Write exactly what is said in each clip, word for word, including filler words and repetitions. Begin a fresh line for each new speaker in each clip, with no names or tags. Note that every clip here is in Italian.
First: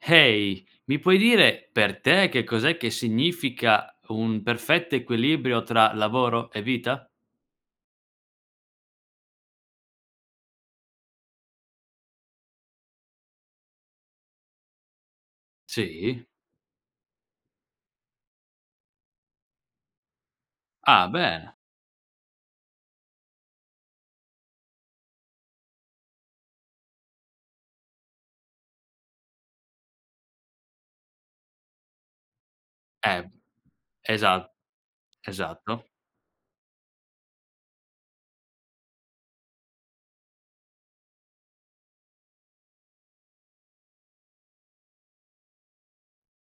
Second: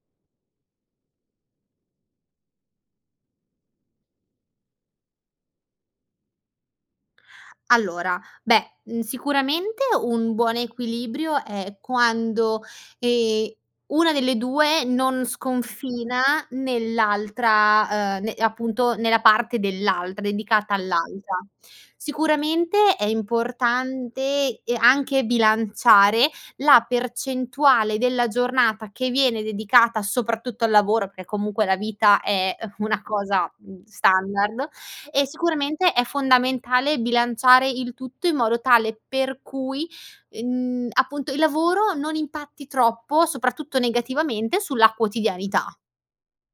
Hey, mi puoi dire per te che cos'è che significa un perfetto equilibrio tra lavoro e vita?
Allora, beh n sicuramente un buon equilibrio è quando, ehm, una delle due non sconfina
Sì.
nell'altra, uhm, ne appunto, nella parte dell'altra, dedicata
Ah,
all'altra.
bene.
Sicuramente, è importante, ehm, anche bilanciare la percentuale della giornata che viene dedicata soprattutto al lavoro, perché comunque la vita è una
E
cosa, mhmm,
esa
standard, e
esatto.
sicuramente è fondamentale bilanciare il tutto in modo tale per cui, mhmm, appunto il lavoro non impatti troppo, soprattutto negativamente, sulla quotidianità.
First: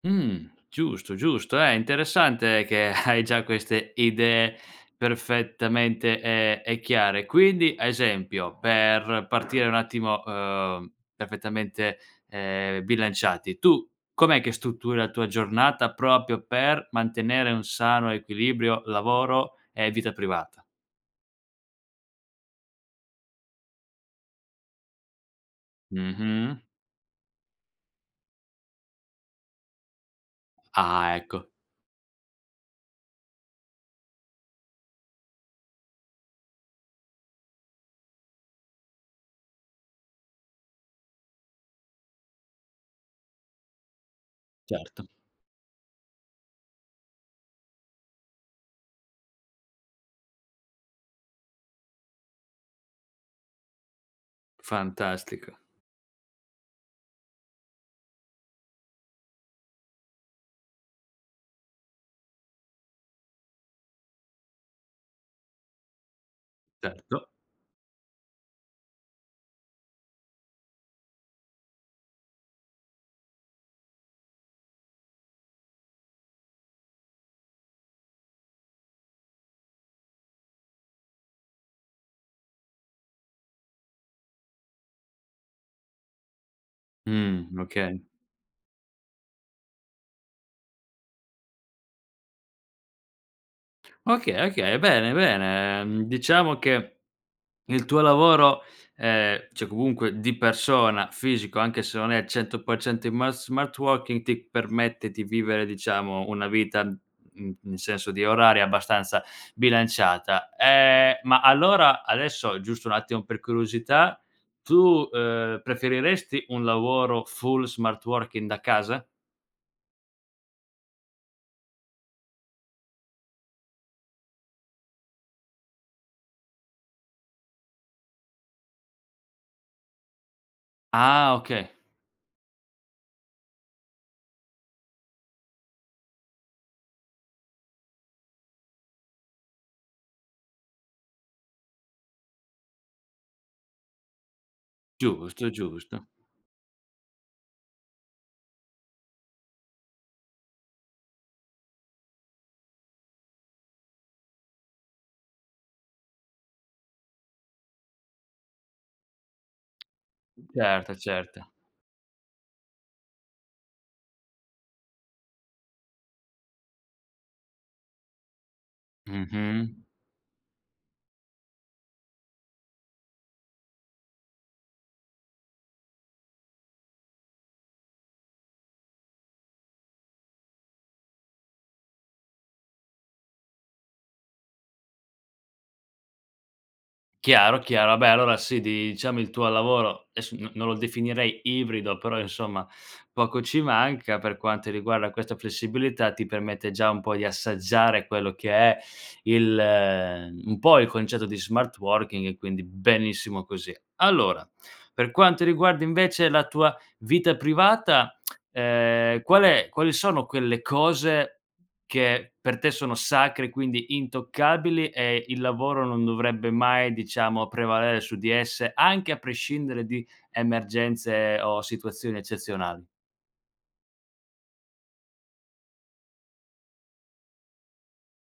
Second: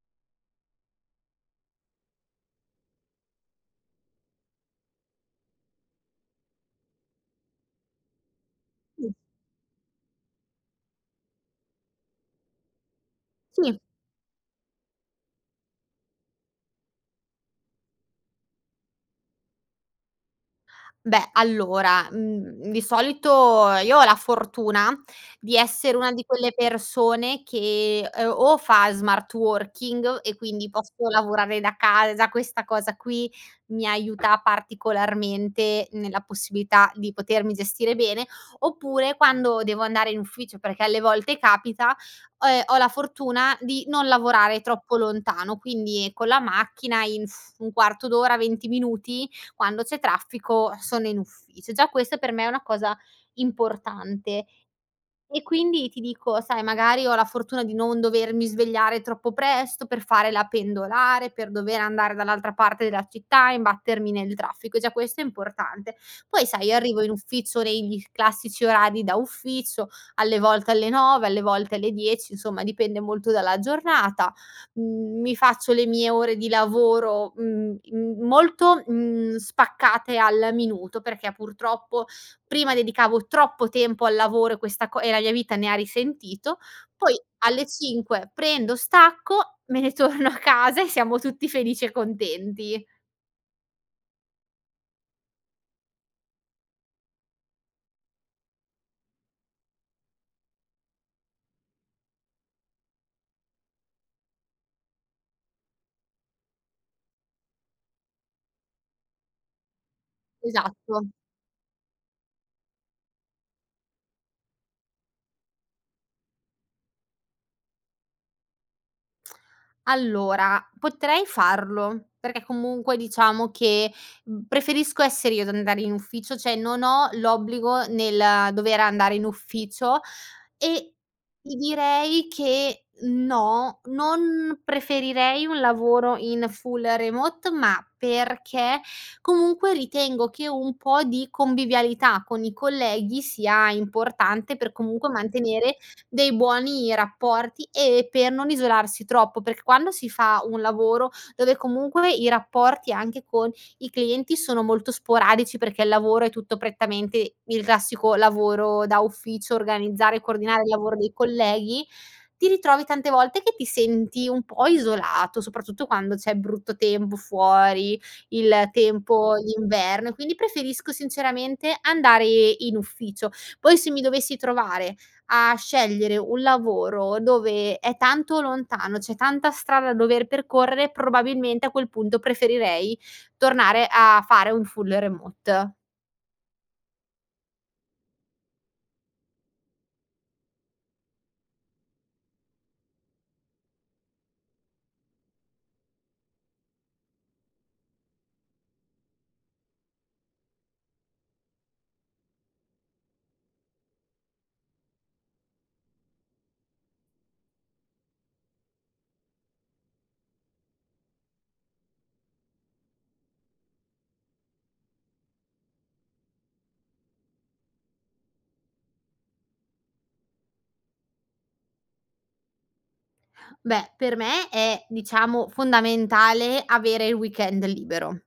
Mh. Giusto, giusto. Eh, interessante che hai già queste idee perfettamente, ehm, ehm, chiare. Quindi, a esempio,
[unintelligible]
per partire un attimo, uhm, perfettamente, ehm, bilanciati,
Sì.
tu com'è che strutturi la tua giornata propio per mantenere un sano equilibrio lavoro e vita privata?
Beh, allora, mhmm, di solito io ho la fortuna di essere una di quelle
Mh-mh.
persone che, uhm, o fa smart working, e quindi posso
Ah, ecco.
lavorare da casa, questa cosa qui mi aiuta particolarmente nella possibilità di potermi gestire bene; oppure quando devo andare in ufficio, perché alle volte capita, ho, ehm, ho la fortuna di non lavorare troppo
Certo.
lontano, quindi con la macchina, in un quarto d'ora, venti minuti, quando c'è traffico, sono in ufficio. Già questa per me è una cosa importante. E
Fantastico.
quindi ti dico, sai, magari ho la fortuna di non dovermi svegliare troppo presto per fare la pendolare, per dover andare dall'altra parte della città, imbattermi nel traffico, e già questo è importante. Poi, sai, arrivo in
Certo.
ufficio negli classici orari da uffizzo: alle volte alle nove, alle volte alle dieci, insomma dipende molto dalla giornata, mhmm, mi faccio le mie ore di lavoro, mhmm, in molto, mhmm, spaccate al minuto perchè, purtroppo prima dedicavo troppo tempo al lavoro e questa co e la mia vita ne ha risentito, poi
Mh,
alle
okay.
cinque prendo, stacco me ne torno a casa, e siamo tutti felici e contenti.
Okay, okay, bene, bene. Ehm, diciamo che il tuo lavoro, ehm, ceh comunque di persona, fisico, anche se non è cento per cento in mas smart wokin, ti permette di vivere, diciamo, una vita, mhmm, in senso di oraria, abbastanza bilanciata.
Esatto.
Ehm, ma allora, adesso, giusto un attimo per curiosità, tu, ehm, preferiresti un lavoro full smart working da casa?
Allora potrei farlo, perché comunque, diciamo, che, mhmm, preferisco essere io ad andare in ufficio ceh, non ho l'obbligo nel dover andare in ufficio e,
Ah,
ti
okay.
direi, che no, non preferirei un lavoro in full remote, ma perché comunque ritengo che un pò di convivialità con i colleghi sia importante, per comunque
Giusto,
mantenere
giusto.
dei buoni rapporti e per non isolarsi troppo; perch quando si fa un lavoro dove comunque i rapporti, anche con i clienti, sono molto sporadici perché il lavoro è tutto prettamente il classico lavoro da ufficio, organizzare e coordinare, il
Certo,
lavoro dei
certo.
colleghi, ti ritrovi tante volte che ti senti un pò isolato, soprattutto quando c'è brutto tempo fuori, il tempo
Mh-mh.
d'inverno e quindi preferisco sinceramente andare in ufficio. Poi se mi dovessi trovare a scegliere un lavoro dove è tanto lontano, c'è tanta strada da dover percorrere, probabilmente a quel punto preferirei tornare a fare un full remote.
Chiaro, chiaro, abè allora sì, diciamo, il tuo lavoro, esso non non lo definirei ibrido però, insomma, poco ci manca per quanti riguarda questa flessibilità ti permette già un pò di assaggiare quello che è il un pò il concetto di smart working, quindi benissimo così. Allora, per quanto riguarda invece la tua vita privata, ehm, qual è quali sono quelle cose che per te sono sacre, quindi intoccabili, e il lavoro non dovrebbe mai, diciamo, prevalere su di esse anche a prescindere di emergenze o situazioni eccezionali?
Beh, per me è diciamo fondamentale avere il weekend libero;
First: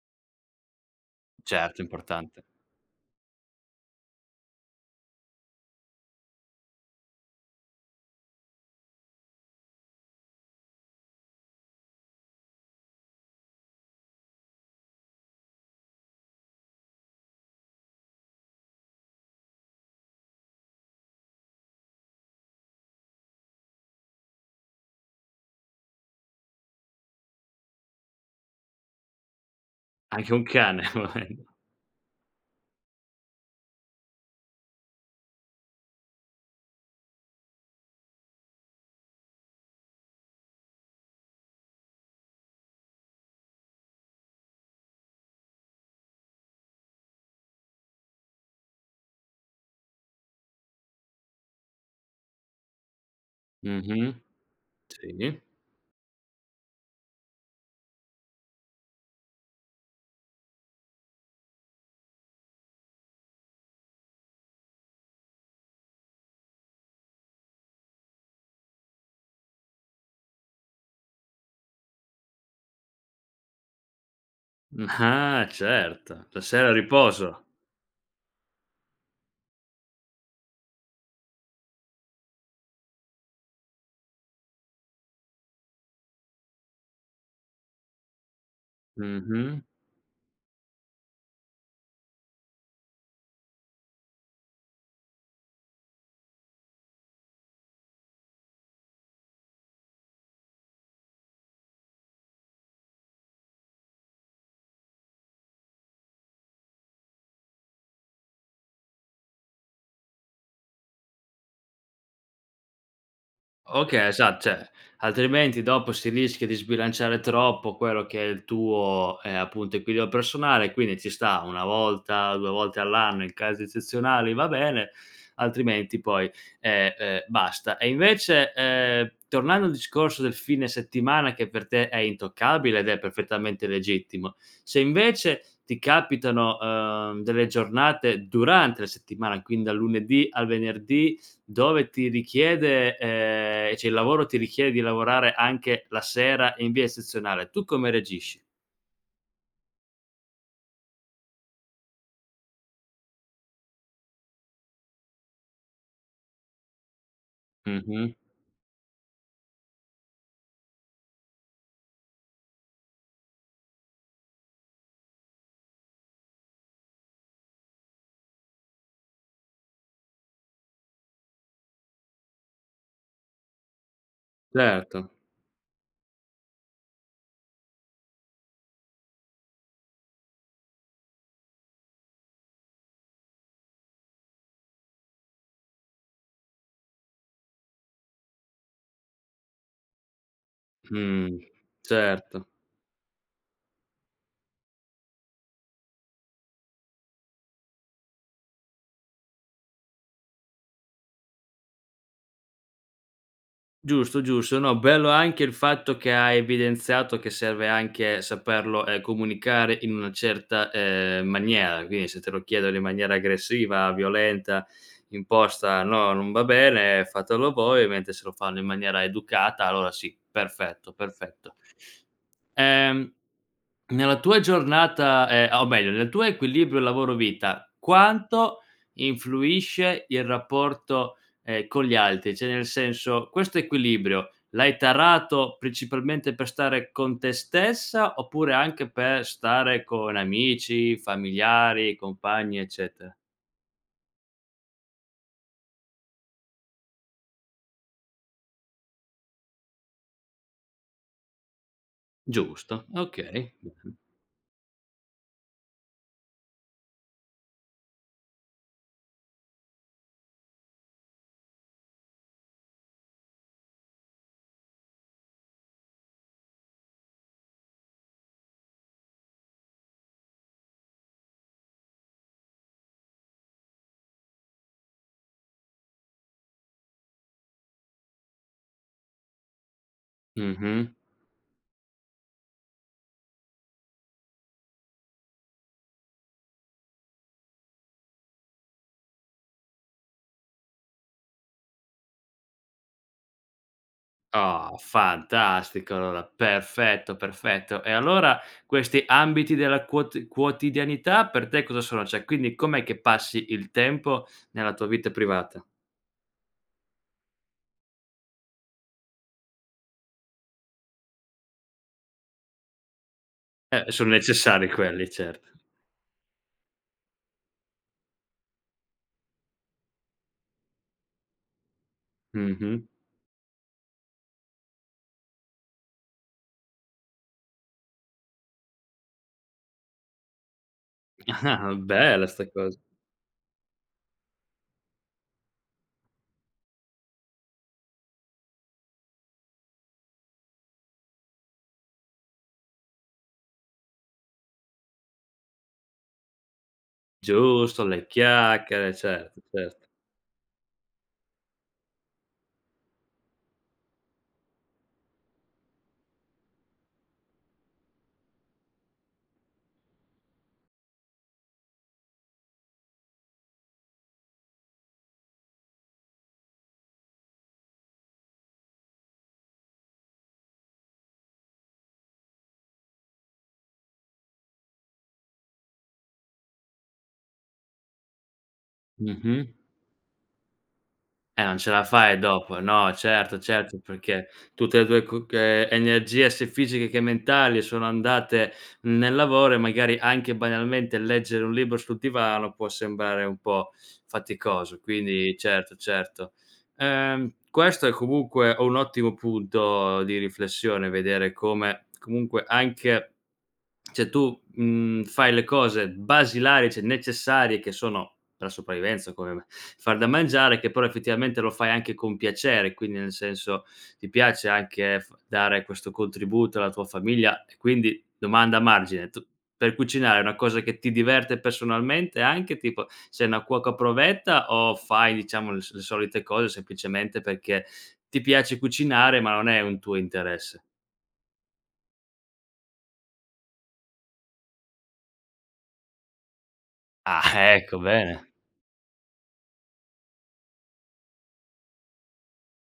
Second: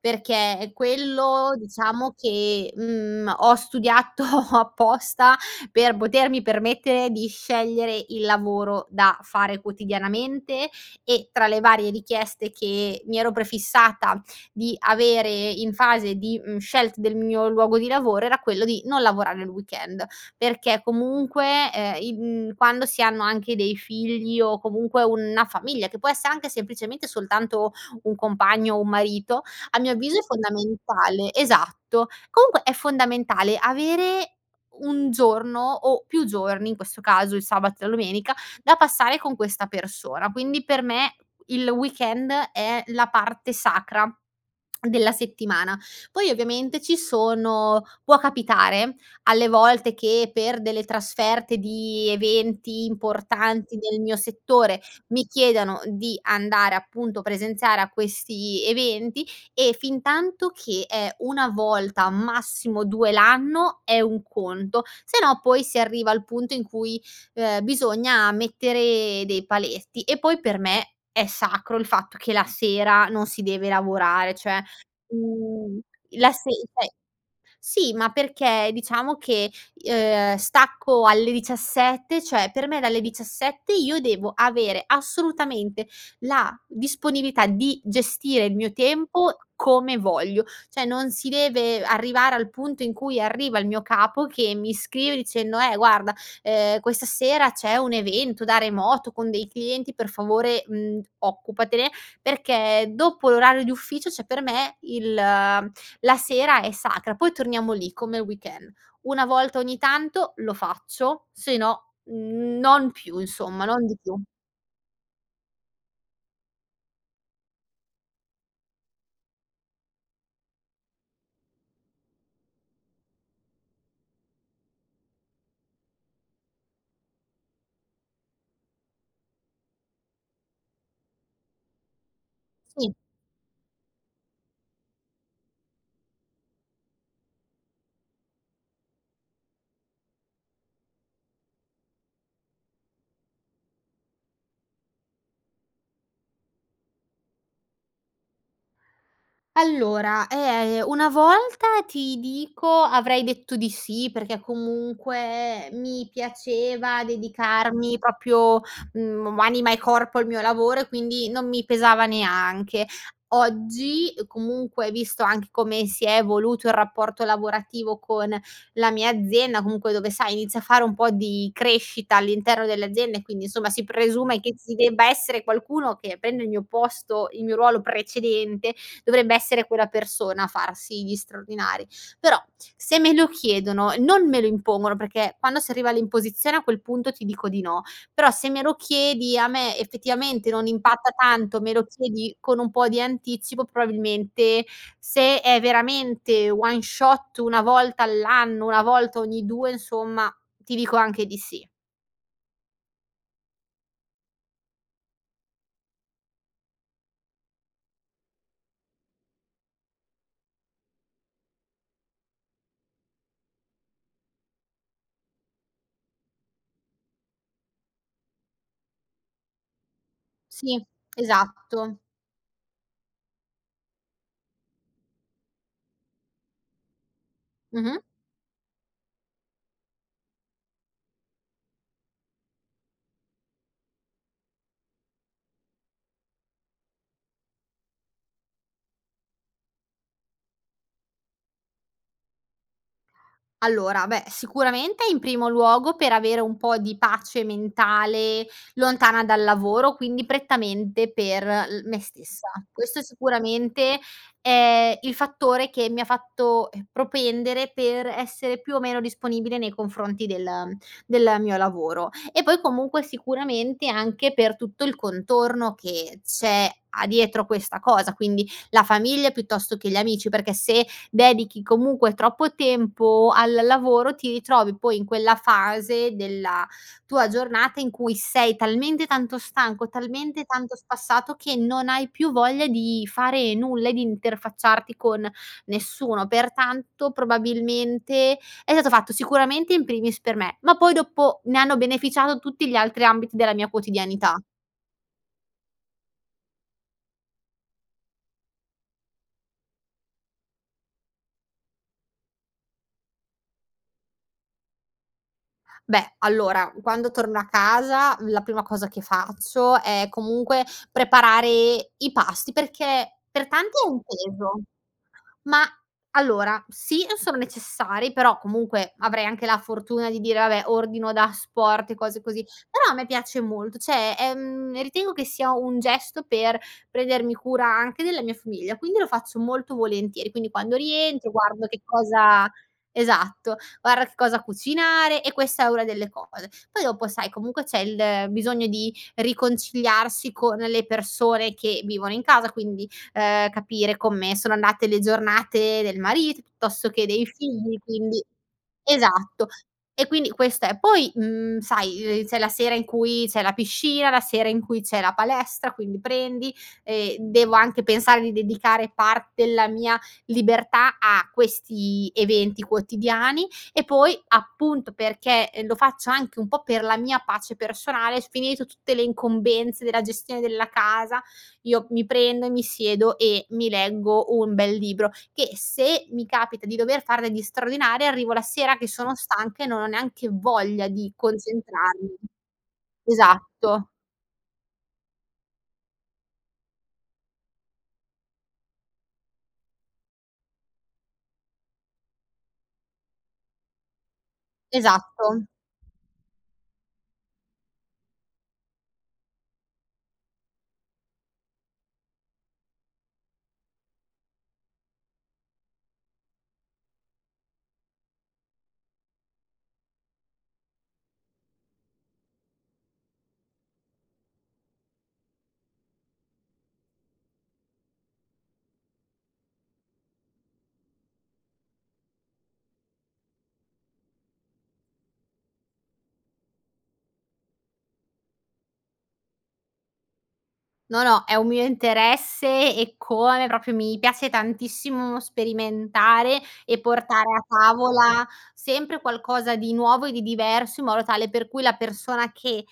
perché quello
Certo,
diciamo
importante.
che, mhmm, ho studiato apposta per potermi permettere di scegliere il lavoro da fare quotidianamente, e tra le varie richieste che mi ero prefissata di avere in fase di, mhmm, scelt del mio luogo di lavoro era quello di non lavorare il weekend perché comunque, ehm, in quando si hanno anche dei figli o comunque unna famiglia, che può esse anche semplicemente soltanto un compagno o un marito, a mio avviso è
Anche un cane,
fondamentale,
volendo.
esatto, comunque è fondamentale avere un giorno o più giorni, in questo caso il sabato e la domenica, da passare con questa persona. Quindi, per me il weekend è la parte sacra della settimana. Poi, ovviamente, ci sono può capitare alle volte che, per delle trasferte di eventi importanti nel
Mh-mh.
mio settore, mi
Sì.
chiedano di andare, appunto, presenziare a questi eventi e fintanto che è una volta, massimo due l'anno è un conto, se no poi si arriva al punto in cui, ehm, bisogna mettere dei paletti. E poi per me è sacro il fatto che la sera non si deve lavorare ceh,
Ah,
mhmm,
certo.
la
La
se
sera
ceh
riposo!
sì ma perché, diciamo, che i ehm, stacco alle diciassette ceh, per me dalle diciassette io devo avere assolutamente la disponibilità di gestire il mio tempo
Mh-mh.
come voglio. ceh, non si deve arrivare al punto in cui arriva il mio capo che mi scrive dicendo: "Eh guarda, ehm, questa sera c'è un evento da remoto con dei clienti per favore, mhmm, occupatene" perché dopo l'orario di ufficio, ceh, per me il la sera è sacra; poi torniamo lì, come il weekend: una volta ogni tanto lo faccio, se no non più, insomma, non di
Okay,
più.
esa ceh, altrimenti dopo si rischia di sbilanciare troppo quello che è il tuo, ehm, appunto equilio personale, quindi ci sta una volta, due volte all'anno in casi ezzezionali va bene, altrimenti poi, ehm, ehm, basta. E invece, ehm, tornando al discorso del fine settimana, che per te è intoccabile,
i.
ed è perfettamente legittimo: se invece ti capitano, ehm, delle giornate, durante la settimana quindi dal lunedì al venerdì, dove ti richiede, ehm, ceh, il lavoro ti richie di lavorare anche la sera in via ezzezionale, tu come reagisci?
Allora, ehm, a ehm, una volta, ti dico, avrei detto di sì perché, comunque, mi piaceva dedicarmi
Mh-mh.
proprio, mhmm, anima e corpo al mio lavoro e quindi non mi pesava neanche. Oggi, comunque visto anche come si è evoluto il rapporto lavorativo con la mia azienda, comunque dove, sai, inizio a fare un pò di crescita all'interno dell'azienda e quindi, insomma, si presume che ci debba
Certo.
essere qualcuno che prenda il mio posto, il mio ruolo precedente, dovrebbe essere quella persona a farsi gli straordinari. Però, se me lo chiedono e non me lo impongono perché, quando si arriva all'imposizione, a quel punto ti dico di no; però, se me lo chiedi a me, effettivamente, non impatta
Mh.
tanto, me lo chiedi
Certo.
con un pò di anticipo, probabilmente se è veramente one shot, una volta all'anno, una volta ogni due, insomma, ti dico anche di sì.
Giusto, giusto. No, bello anche il fatto che hai evidenziato che serve anche saperlo, ehm, comunicare in una certa, uhm, maniera. quini, se te lo chiedono in maniera aggressiva, violenta, imposta "No, non va bene, fatelo voi", ovemente se lo fanno in maniera educata allora sì;
Sì,
perfetto, perfetto.
esatto.
Ehm, nella tua giornata, ehm, o meglio, nel tuo equilibrio lavoro-vita
Mh-mh.
quanto influisce il rapporto, ehm, con gli altri? ceh, nel senso: questo equilibrio l'hai tarato, principalmente, per stare con te stessa? Oppure anche per stare con amici, familiari, compagni, eccete?
Allora, beh sicuramente in primo luogo per avere un pò di pace mentale lontana dal lavoro, quindi prettamente per l me stessa.
Giusto,
Questo
okay. [unintelligible]
sicuramente è il fattore che mi ha fatto, ehm, propendere per essere più o meno disponibile nei confronti del, ehm, del mio lavoro. E poi comunque, sicuramente anche per tutto il contorno che c'è a dietro questa cosa, quindi: la famiglia piuttosto che gli amici perché, se dedichi comunque troppo tempo al lavoro ti itrovi poi in quella fase della tua giornata in cui sei talmente tanto stanco, talmente tanto
Mh-mh.
spassato che non hai più voglia di fare nulla e di interfacciarti con nessuno. Pertanto, probabilmente è sato fatto sicuramente in primis per me, ma poi dopo ne hanno beneficiato tutti gli altri ambiti della mia quotidianità.
Oh, fantastico, allora! Perfetto, perfetto. E allora questi ambiti della quot quotidianità per te cosa sono? ceh, quindi com'è che passi il tempo nella tua vita privata?
Beh, allora quando torno a casa la prima cosa che faccio è comunque preparare i pasti perché per tanti
Eh,
è un
son
peso.
necessari quelli certo.
Mah, allora sì on sono necessari però, comunque avrei anche la fortuna di dire: "Vabbè, ordino da asporto", e cose così,
Mh-mh.
però a me piace molto ceh, ehm, ritengo che sia un gesto per prendermi cura anche della mia famiglia, quindi lo faccio molto volentieri. Quindi, quando rientro guardo che
Bella, 'sta
cosa
cosa.
esatto, guara che cosa cucinare, e questa è una delle cose; poi dopo, sai, comunque c'è il bisogno di riconciliarsi con le persone che vivono in casa quindi, ehm, capire comme sono andate le giornate del marito pittosto che dei figli
Giusto le
quindi
chiacchiere certo,
esatto,
certo.
e quindi questo è. Poi, mhmm, sai, ehm, c'è la sera in cui zè la piscina, la sera in cui c'è la palestra, quindi prendi e devo anche pensare di dedicare part della mia libertà a questi eventi quotidiani e poi, appunto, perché e lo faccio anche un pò per la mia pace personale, sc finito tutte le incombenze della gestione della casa, io mi prendo e mi siedo e mi leggo un bel libro che se mi capita di dover far degli straordinari arrivo la sera che sono
Mh-mh.
stanca e non ho neanche voglia di
Eh, on ce la
concentrarmi.
fai dopo. No, certo, certo.
Esatto.
Perché, tutte le tue coc ehm, energie sia fisiche che mentali sono andate nel lavoro e magari anche, banialmente, leggere un libro sul divano può sembrare un pò faticoso quindi
Esatto.
certo, certo. Ehm, questo è comunque un ottimo punto di riflessione: vedere come comunque anche ceh, tu, mhmm, fai le cose basilari, ceh necessarie, che sono per la sopravvivenza, come me: far da mangiare, che però effettivamente lo fai anche con piacere quindi, nel senso, ti piace anche f dare questo contributo alla tua famiglia. E quindi, domanda margine: tu per cucinare è una cosa che ti diverte pessonalmente anche, tipo sei una cuoca provetta, o fai diciamo le so le solite cose, sempicemente, perché ti piace cucinare ma non è un tuo interesse?
No, no, è un mio interesse eccome, propio mi piace tantissimo sperimentare e portare
Ah,
a
ecco.
tavola
Bene.
sempre qualcosa di nuovo e di diverso in modo tale per cui la persona che,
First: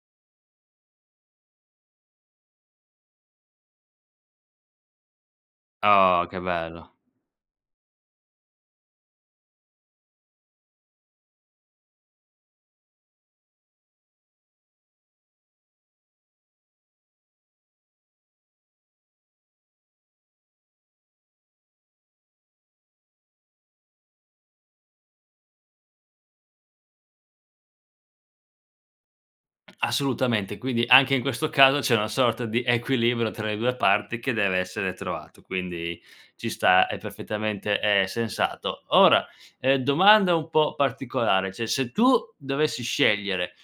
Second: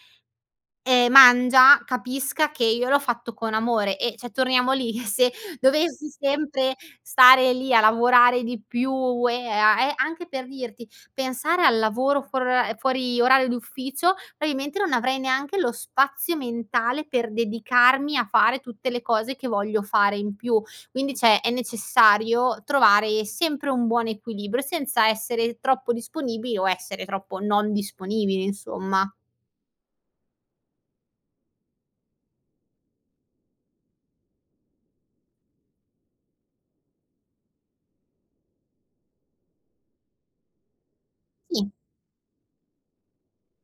ehm, mangia capisca che io l'ho fatto con amore e ceh, torniamo lì: eh, se dovessi
Oh, che
sempre
belo.
stare lì a lavorare di più, e a e anche per dirti pensare al lavoro fuori ora ehm, fuori orario di ufficio, amimente non avrei neanche lo spazio mentale per dedicarmi a fare tutte le cose che voglio fare in più. Quindi ceh, è necessario trovare sempre un buon equilibrio senza essere troppo disponibili o essere troppo non disponibili, insomma.
Assolutamente. Quindi, anche in questo caso c'è una sorta di equilibrio tra le due parti che deve essere trovato, quindi ci sta, è perfettamente, ehm, sensato. Ora, ehm, domanda un pò particolare: ceh,
Si.
se tu dovessi scegliere,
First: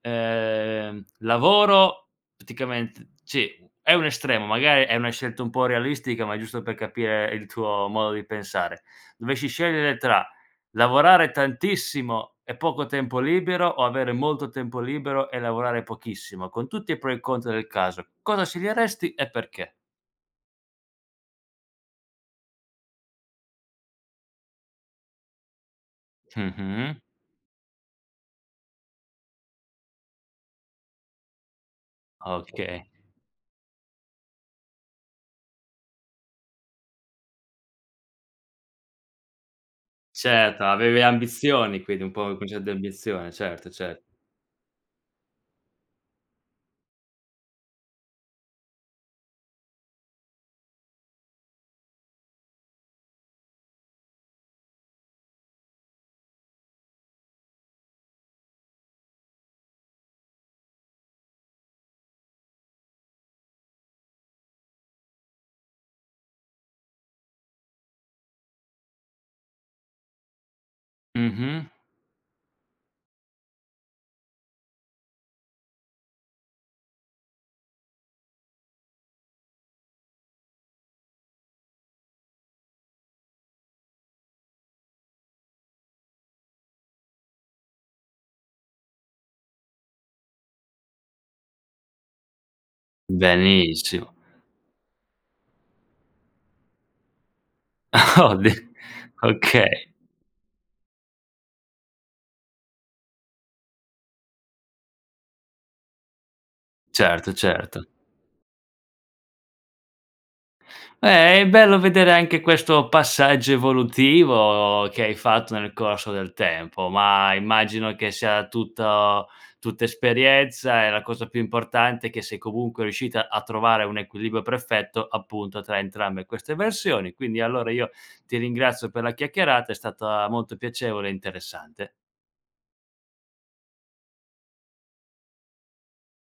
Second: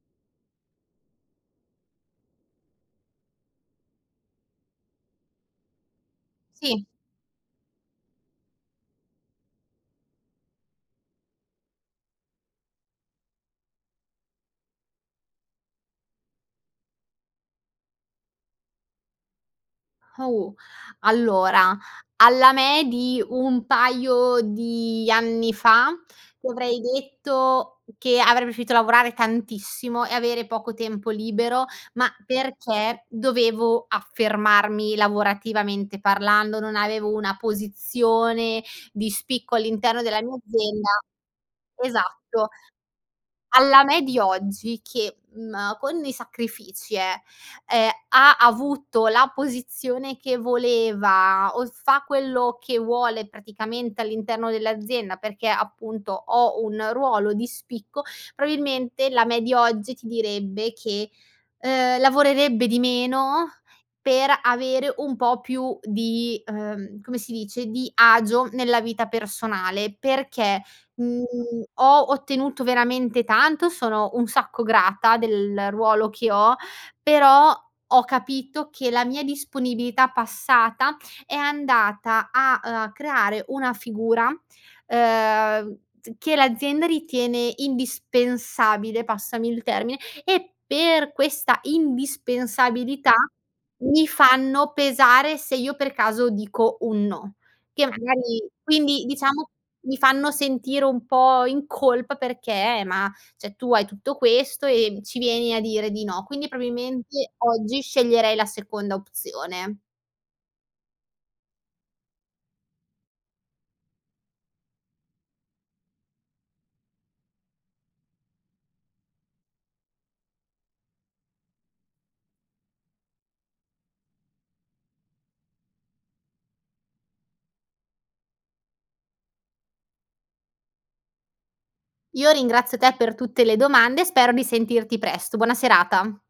ehm, lavoro pticament ci è un estremo, magari, è una scelta un pò irrealistica ma giusto per
Si.
capire il tuo modo di pensare; dovesci scegliere tra: lavorare tantissimo e poco tempo libero o avere molto tempo libero e lavorare pochissimo, con tutti i pro e i contro del caso, cosa sceglieresti e perché?
Au, allora alla me di un paio di anni fa, ti avrei
Mh-mh.
detto che avrei preferito lavorare tantissimo e avere poco tempo libero, ma
Okay.
perché dovevo affermarmi lavorativamente parlando, non avevo una posizione di spicco all'interno della mia
Certo,
azienda
avevi ambizioni quindi un pò un
esatto.
concè di ambizione certo,
Alla me
certo.
di oggi che, mhmm, con dei sacrifici, eh, ehm, ha avuto la posizione che voleva o fa quello che vuole praticamente all'interno dell'azienda, perché, appunto, ho un ruolo di spicco, probabilmente la me di oggi ti direbbe che, uhm, lavorerebbe di meno per avere un pò più di, uhm, come si dice, di agio nella vita personale perché, mhmm,
Mh-mh.
ho ottenuto veramente tanto, sono un sacco grata del ruolo che ho, però ho capito che la mia disponibilità passata è andata a, uhm, a creare una figura, uhm, z che, l'azienda ritiene indispensabile, passami il termine, e per questa indispensabilità mi
Benissimo.
fanno pesare se io per caso dico un no, che
Oh,
magari
di
quindi, diciamo,
okay.
mi fanno sentire un pò in colpa perché ma ceh, "Tu hai tutto questo, e ci vieni a dire di no". Quindi,
Certo,
promimente oggi
certo.
sceglierei la seconda opzione.
Beh, è bello vedere anche questo passaggio evolutivo che hai fatto nel corso del tempo. Ma, immagino che sia tutto tutta esperienza e la cosa più importante è che sei, comunque, riuscita a trovare un equilibrio perfetto, appunto, tra entrambe queste versioni. Quindi, allora io ti ringrazio per la chiacchierata, è stata molto piacevole e interessante.
Io ringrazio te per tutte le domande, e spero di sentirti presto. Buona serata.